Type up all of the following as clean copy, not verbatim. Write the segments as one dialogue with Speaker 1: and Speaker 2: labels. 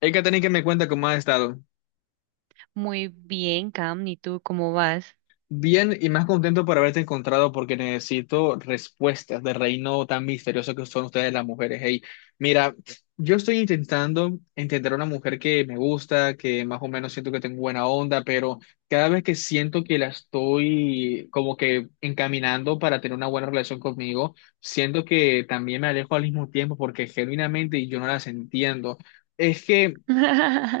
Speaker 1: Hey, Katherine, que me cuenta cómo has estado.
Speaker 2: Muy bien, Cam, ¿y tú cómo vas?
Speaker 1: Bien y más contento por haberte encontrado porque necesito respuestas del reino tan misterioso que son ustedes las mujeres. Hey, mira, yo estoy intentando entender a una mujer que me gusta, que más o menos siento que tengo buena onda, pero cada vez que siento que la estoy como que encaminando para tener una buena relación conmigo, siento que también me alejo al mismo tiempo porque genuinamente yo no las entiendo. Es que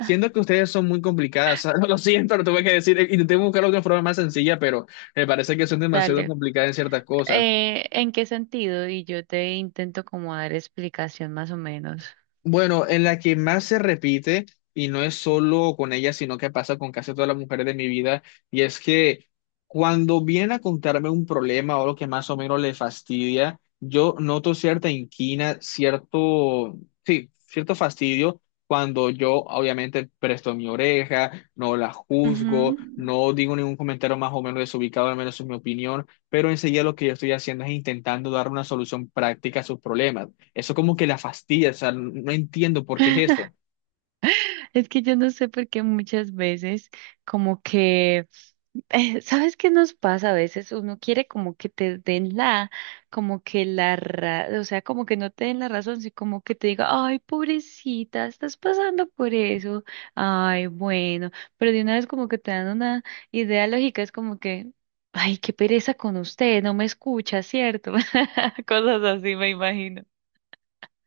Speaker 1: siento que ustedes son muy complicadas, lo siento, lo tuve que decir, intenté buscar otra forma más sencilla, pero me parece que son demasiado
Speaker 2: Dale.
Speaker 1: complicadas en ciertas cosas.
Speaker 2: ¿En qué sentido? Y yo te intento como dar explicación más o menos.
Speaker 1: Bueno, en la que más se repite, y no es solo con ella, sino que pasa con casi todas las mujeres de mi vida, y es que cuando vienen a contarme un problema o lo que más o menos le fastidia, yo noto cierta inquina, cierto, sí, cierto fastidio cuando yo obviamente presto mi oreja, no la juzgo,
Speaker 2: Ujú.
Speaker 1: no digo ningún comentario más o menos desubicado, al menos es mi opinión, pero enseguida lo que yo estoy haciendo es intentando dar una solución práctica a sus problemas. Eso como que la fastidia, o sea, no entiendo por qué es eso.
Speaker 2: Es que yo no sé por qué muchas veces como que ¿sabes qué nos pasa a veces? Uno quiere como que te den la, como que o sea, como que no te den la razón, sino como que te diga, ay, pobrecita, estás pasando por eso, ay, bueno, pero de una vez como que te dan una idea lógica, es como que, ay, qué pereza con usted, no me escucha, ¿cierto? Cosas así me imagino.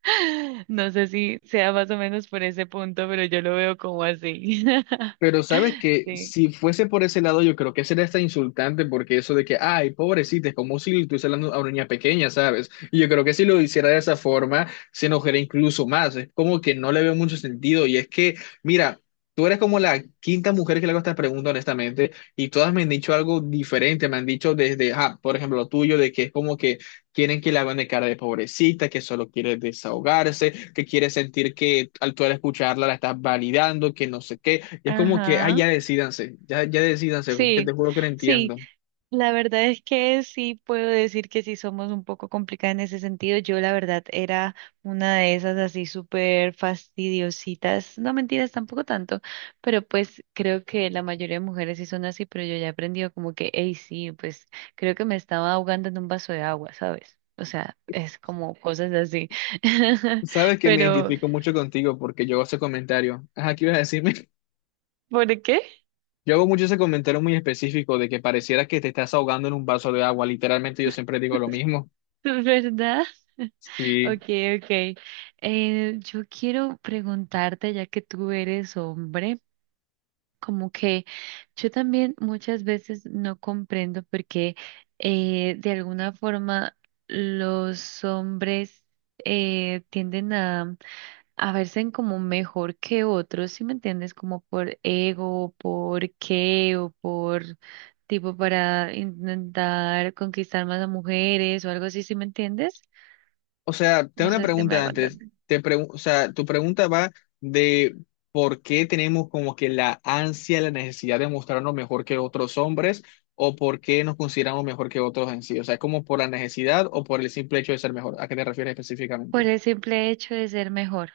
Speaker 2: No sé si sea más o menos por ese punto, pero yo lo veo como así.
Speaker 1: Pero sabes que
Speaker 2: Sí.
Speaker 1: si fuese por ese lado, yo creo que sería hasta insultante, porque eso de que, ay, pobrecita, es como si le estuviese hablando a una niña pequeña, ¿sabes? Y yo creo que si lo hiciera de esa forma, se enojaría incluso más. Es como que no le veo mucho sentido. Y es que, mira, tú eres como la quinta mujer que le hago esta pregunta, honestamente, y todas me han dicho algo diferente. Me han dicho desde, ah, por ejemplo, lo tuyo, de que es como que quieren que le hagan de cara de pobrecita, que solo quiere desahogarse, que quiere sentir que al tú al escucharla la estás validando, que no sé qué. Y es como que, ay,
Speaker 2: Ajá.
Speaker 1: ya decídanse, ya decídanse, porque
Speaker 2: Sí.
Speaker 1: te juro que no
Speaker 2: Sí,
Speaker 1: entiendo.
Speaker 2: la verdad es que sí puedo decir que sí somos un poco complicadas en ese sentido. Yo la verdad era una de esas así súper fastidiositas. No mentiras, tampoco tanto, pero pues creo que la mayoría de mujeres sí son así, pero yo ya he aprendido como que, hey, sí, pues creo que me estaba ahogando en un vaso de agua, ¿sabes? O sea, es como cosas así.
Speaker 1: Sabes que me
Speaker 2: Pero,
Speaker 1: identifico mucho contigo porque yo hago ese comentario. Ajá, ¿qué ibas a decirme?
Speaker 2: ¿por qué?
Speaker 1: Yo hago mucho ese comentario muy específico de que pareciera que te estás ahogando en un vaso de agua. Literalmente yo siempre digo lo mismo.
Speaker 2: ¿Verdad?
Speaker 1: Sí.
Speaker 2: Okay, okay. Yo quiero preguntarte, ya que tú eres hombre. Como que yo también muchas veces no comprendo porque de alguna forma los hombres tienden a verse como mejor que otros, ¿si me entiendes? Como por ego, por qué o por tipo para intentar conquistar más a mujeres o algo así, ¿si me entiendes?
Speaker 1: O sea, tengo
Speaker 2: No
Speaker 1: una
Speaker 2: sé si me
Speaker 1: pregunta
Speaker 2: hago
Speaker 1: antes.
Speaker 2: entender.
Speaker 1: O sea, tu pregunta va de por qué tenemos como que la ansia, la necesidad de mostrarnos mejor que otros hombres o por qué nos consideramos mejor que otros en sí. O sea, ¿es como por la necesidad o por el simple hecho de ser mejor? ¿A qué te refieres
Speaker 2: Por
Speaker 1: específicamente?
Speaker 2: el simple hecho de ser mejor.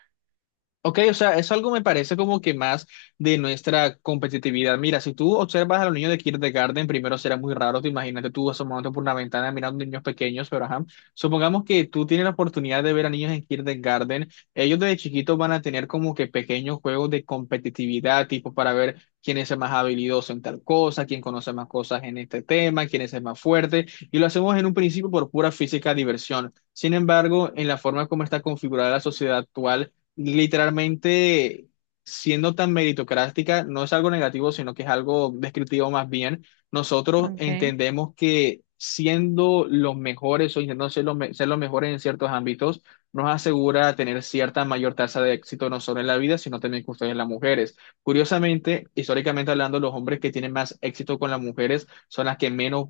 Speaker 1: Ok, o sea, eso algo me parece como que más de nuestra competitividad. Mira, si tú observas a los niños de kindergarten, primero será muy raro, te imagínate tú asomándote por una ventana mirando niños pequeños, pero ajá, supongamos que tú tienes la oportunidad de ver a niños en kindergarten, ellos desde chiquitos van a tener como que pequeños juegos de competitividad, tipo para ver quién es el más habilidoso en tal cosa, quién conoce más cosas en este tema, quién es el más fuerte, y lo hacemos en un principio por pura física diversión. Sin embargo, en la forma como está configurada la sociedad actual, literalmente siendo tan meritocrática, no es algo negativo, sino que es algo descriptivo más bien. Nosotros
Speaker 2: Okay.
Speaker 1: entendemos que siendo los mejores o intentando ser los, ser los mejores en ciertos ámbitos, nos asegura tener cierta mayor tasa de éxito no solo en la vida, sino también con ustedes las mujeres. Curiosamente, históricamente hablando, los hombres que tienen más éxito con las mujeres son las que menos,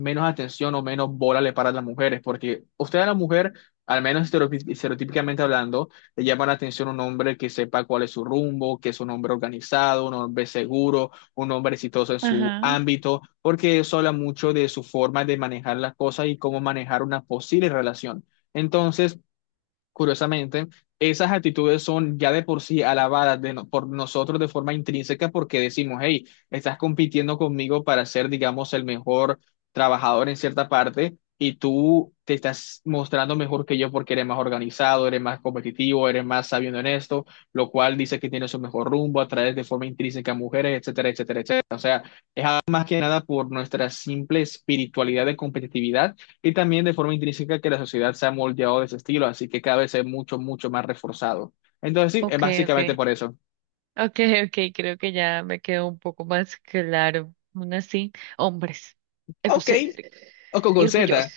Speaker 1: menos atención o menos bola le paran a las mujeres, porque usted a la mujer, al menos estereotípicamente hablando, le llama la atención un hombre que sepa cuál es su rumbo, que es un hombre organizado, un hombre seguro, un hombre exitoso en su
Speaker 2: Ajá.
Speaker 1: ámbito, porque eso habla mucho de su forma de manejar las cosas y cómo manejar una posible relación. Entonces, curiosamente, esas actitudes son ya de por sí alabadas de por nosotros de forma intrínseca porque decimos, hey, estás compitiendo conmigo para ser, digamos, el mejor trabajador en cierta parte y tú te estás mostrando mejor que yo porque eres más organizado, eres más competitivo, eres más sabiendo en esto, lo cual dice que tienes un mejor rumbo, atraes de forma intrínseca a mujeres, etcétera, etcétera, etcétera más que nada por nuestra simple espiritualidad de competitividad y también de forma intrínseca que la sociedad se ha moldeado de ese estilo, así que cada vez es mucho, mucho más reforzado. Entonces sí, es
Speaker 2: Ok,
Speaker 1: básicamente
Speaker 2: ok.
Speaker 1: por eso.
Speaker 2: Okay, okay, creo que ya me quedó un poco más claro. Aún así, hombres,
Speaker 1: Ok,
Speaker 2: egocéntricos
Speaker 1: o
Speaker 2: y
Speaker 1: con
Speaker 2: orgullosos.
Speaker 1: Z.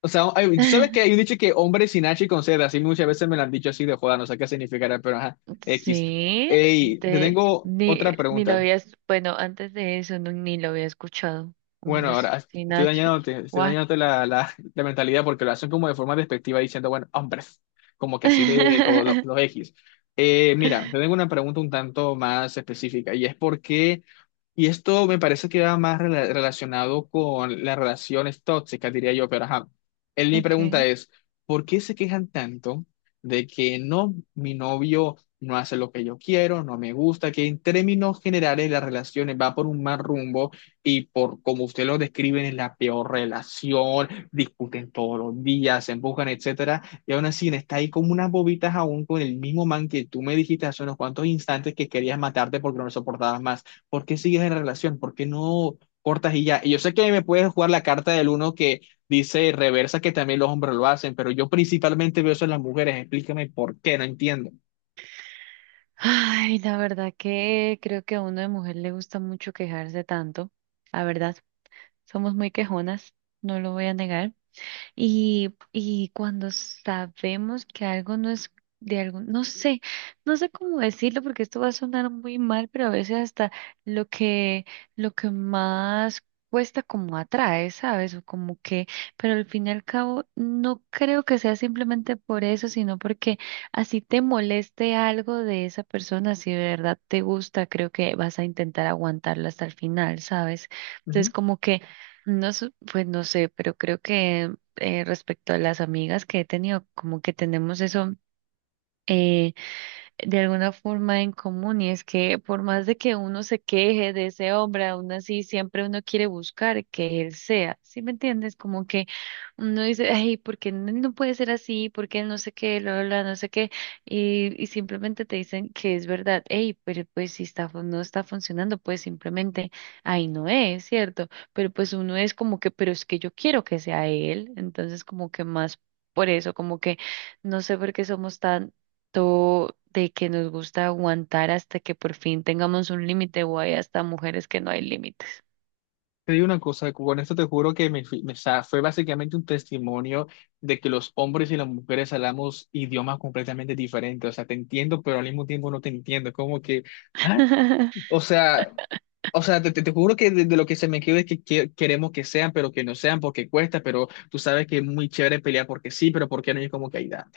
Speaker 1: O sea, hay- tú sabes que hay un dicho que hombre sin H y con Z, así muchas veces me lo han dicho así de joda, no sé qué significará, pero ajá, X.
Speaker 2: Sí,
Speaker 1: Ey, te
Speaker 2: te,
Speaker 1: tengo
Speaker 2: ni,
Speaker 1: otra
Speaker 2: ni lo
Speaker 1: pregunta.
Speaker 2: habías, bueno, antes de eso ni lo había escuchado.
Speaker 1: Bueno,
Speaker 2: Hombres
Speaker 1: ahora
Speaker 2: sin H.
Speaker 1: estoy
Speaker 2: What?
Speaker 1: dañándote la mentalidad porque lo hacen como de forma despectiva diciendo, bueno, hombres, como que así de los X. Mira, te tengo una pregunta un tanto más específica y es por qué y esto me parece que va más relacionado con las relaciones tóxicas, diría yo, pero ajá. Él, mi pregunta
Speaker 2: Okay.
Speaker 1: es, ¿por qué se quejan tanto de que no, mi novio no hace lo que yo quiero, no me gusta, que en términos generales las relaciones va por un mal rumbo y por como usted lo describen es la peor relación, discuten todos los días, se empujan, etcétera, y aún así está ahí como unas bobitas aún con el mismo man que tú me dijiste hace unos cuantos instantes que querías matarte porque no lo soportabas más? ¿Por qué sigues en la relación? ¿Por qué no cortas y ya? Y yo sé que me puedes jugar la carta del uno que dice reversa, que también los hombres lo hacen, pero yo principalmente veo eso en las mujeres. Explícame por qué, no entiendo.
Speaker 2: Ay, la verdad que creo que a uno de mujer le gusta mucho quejarse tanto. La verdad, somos muy quejonas, no lo voy a negar. Y cuando sabemos que algo no es de algún, no sé, no sé cómo decirlo porque esto va a sonar muy mal, pero a veces hasta lo que, lo que más cuesta como atrae, ¿sabes? O como que, pero al fin y al cabo no creo que sea simplemente por eso, sino porque así te moleste algo de esa persona, si de verdad te gusta, creo que vas a intentar aguantarlo hasta el final, ¿sabes? Entonces
Speaker 1: Ujú.
Speaker 2: como que, no, sé, pues no sé, pero creo que respecto a las amigas que he tenido, como que tenemos eso eh, de alguna forma en común y es que por más de que uno se queje de ese hombre, aún así siempre uno quiere buscar que él sea, ¿sí me entiendes? Como que uno dice, ay, ¿por qué él no puede ser así? ¿Por qué él no sé qué, lo, no sé qué? Y simplemente te dicen que es verdad, hey, pero pues si está, no está funcionando, pues simplemente ahí no es, ¿cierto? Pero pues uno es como que, pero es que yo quiero que sea él, entonces como que más... Por eso, como que no sé por qué somos tan esto de que nos gusta aguantar hasta que por fin tengamos un límite o hay hasta mujeres que no hay límites.
Speaker 1: Te digo una cosa, con esto te juro que o sea, fue básicamente un testimonio de que los hombres y las mujeres hablamos idiomas completamente diferentes. O sea, te entiendo, pero al mismo tiempo no te entiendo. Como que, ¿ah? O sea, o sea, te juro que de lo que se me quede es que, queremos que sean, pero que no sean porque cuesta, pero tú sabes que es muy chévere pelear porque sí, pero porque no es como que hay da.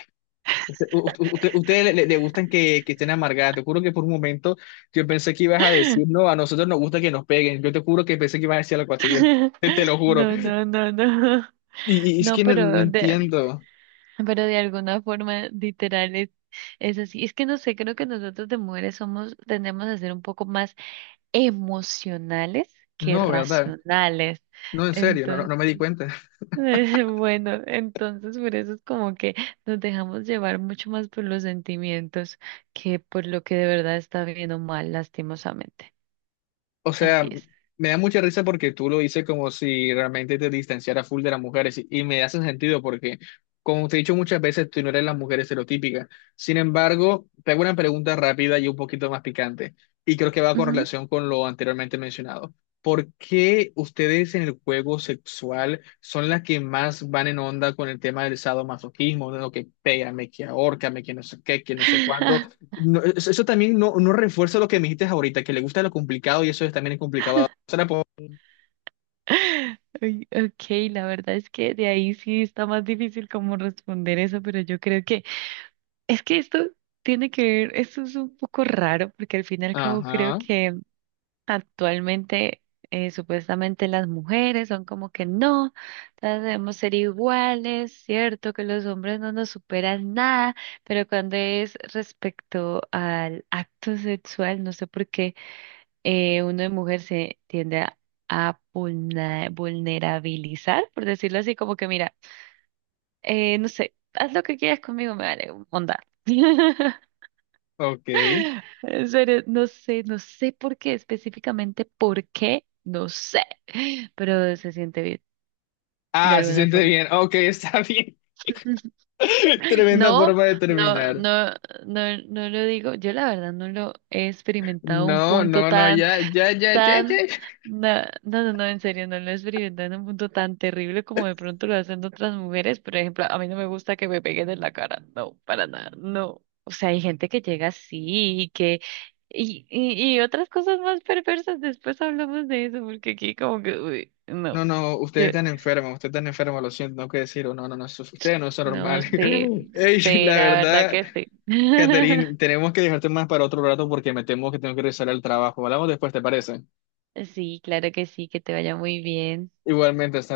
Speaker 1: Usted, ustedes le, le gustan que estén amargadas. Te juro que por un momento yo pensé que ibas a decir, no, a nosotros nos gusta que nos peguen. Yo te juro que pensé que ibas a decir algo así, yo te lo juro.
Speaker 2: No, no, no, no.
Speaker 1: Y es
Speaker 2: No,
Speaker 1: que no, no entiendo.
Speaker 2: pero de alguna forma literal es así. Es que no sé, creo que nosotros de mujeres somos, tendemos a ser un poco más emocionales que
Speaker 1: No, ¿verdad?
Speaker 2: racionales.
Speaker 1: No, en serio, no, no,
Speaker 2: Entonces
Speaker 1: no me di cuenta.
Speaker 2: Bueno, entonces por eso es como que nos dejamos llevar mucho más por los sentimientos que por lo que de verdad está bien o mal, lastimosamente.
Speaker 1: O
Speaker 2: Así
Speaker 1: sea,
Speaker 2: es.
Speaker 1: me da mucha risa porque tú lo dices como si realmente te distanciara full de las mujeres y me hace sentido porque, como te he dicho muchas veces, tú no eres la mujer estereotípica. Sin embargo, te hago una pregunta rápida y un poquito más picante y creo que va con
Speaker 2: Ujú.
Speaker 1: relación con lo anteriormente mencionado. ¿Por qué ustedes en el juego sexual son las que más van en onda con el tema del sadomasoquismo, de lo que pégame, que ahórcame, que no sé qué, que no sé cuándo? No, eso eso también no, no refuerza lo que me dijiste ahorita, que le gusta lo complicado y eso también es complicado. Se la puedo-
Speaker 2: Ay, ok, la verdad es que de ahí sí está más difícil como responder eso, pero yo creo que es que esto tiene que ver, esto es un poco raro porque al fin y al cabo creo
Speaker 1: Ajá,
Speaker 2: que actualmente, supuestamente las mujeres son como que no, todas debemos ser iguales, cierto que los hombres no nos superan nada, pero cuando es respecto al acto sexual, no sé por qué uno de mujer se tiende a vulnerabilizar, por decirlo así, como que mira, no sé, haz lo que quieras conmigo, me vale, onda.
Speaker 1: ok.
Speaker 2: En serio, no sé, no sé por qué, específicamente por qué, no sé, pero se siente bien de
Speaker 1: Ah, se
Speaker 2: alguna
Speaker 1: siente
Speaker 2: forma.
Speaker 1: bien. Ok, está bien. Tremenda
Speaker 2: No,
Speaker 1: forma de
Speaker 2: no,
Speaker 1: terminar.
Speaker 2: no, no, no lo digo, yo la verdad no lo he experimentado a un
Speaker 1: No,
Speaker 2: punto
Speaker 1: no, no,
Speaker 2: tan
Speaker 1: ya, ya, ya, ya,
Speaker 2: tan,
Speaker 1: ya.
Speaker 2: no, no, no, no, en serio, no lo experimentan en un punto tan terrible como de pronto lo hacen otras mujeres. Por ejemplo, a mí no me gusta que me peguen en la cara, no, para nada, no. O sea, hay gente que llega así y que, y otras cosas más perversas, después hablamos de eso, porque aquí como que, uy, no,
Speaker 1: No, no,
Speaker 2: yo,
Speaker 1: ustedes están enfermos, lo siento, no que decirlo. No, no, no, ustedes no son
Speaker 2: no
Speaker 1: normales.
Speaker 2: sé, sí,
Speaker 1: Ey,
Speaker 2: sí,
Speaker 1: la
Speaker 2: la verdad
Speaker 1: verdad,
Speaker 2: que sí.
Speaker 1: Catherine, tenemos que dejarte más para otro rato porque me temo que tengo que regresar al trabajo. Hablamos después, ¿te parece?
Speaker 2: Sí, claro que sí, que te vaya muy bien.
Speaker 1: Igualmente, hasta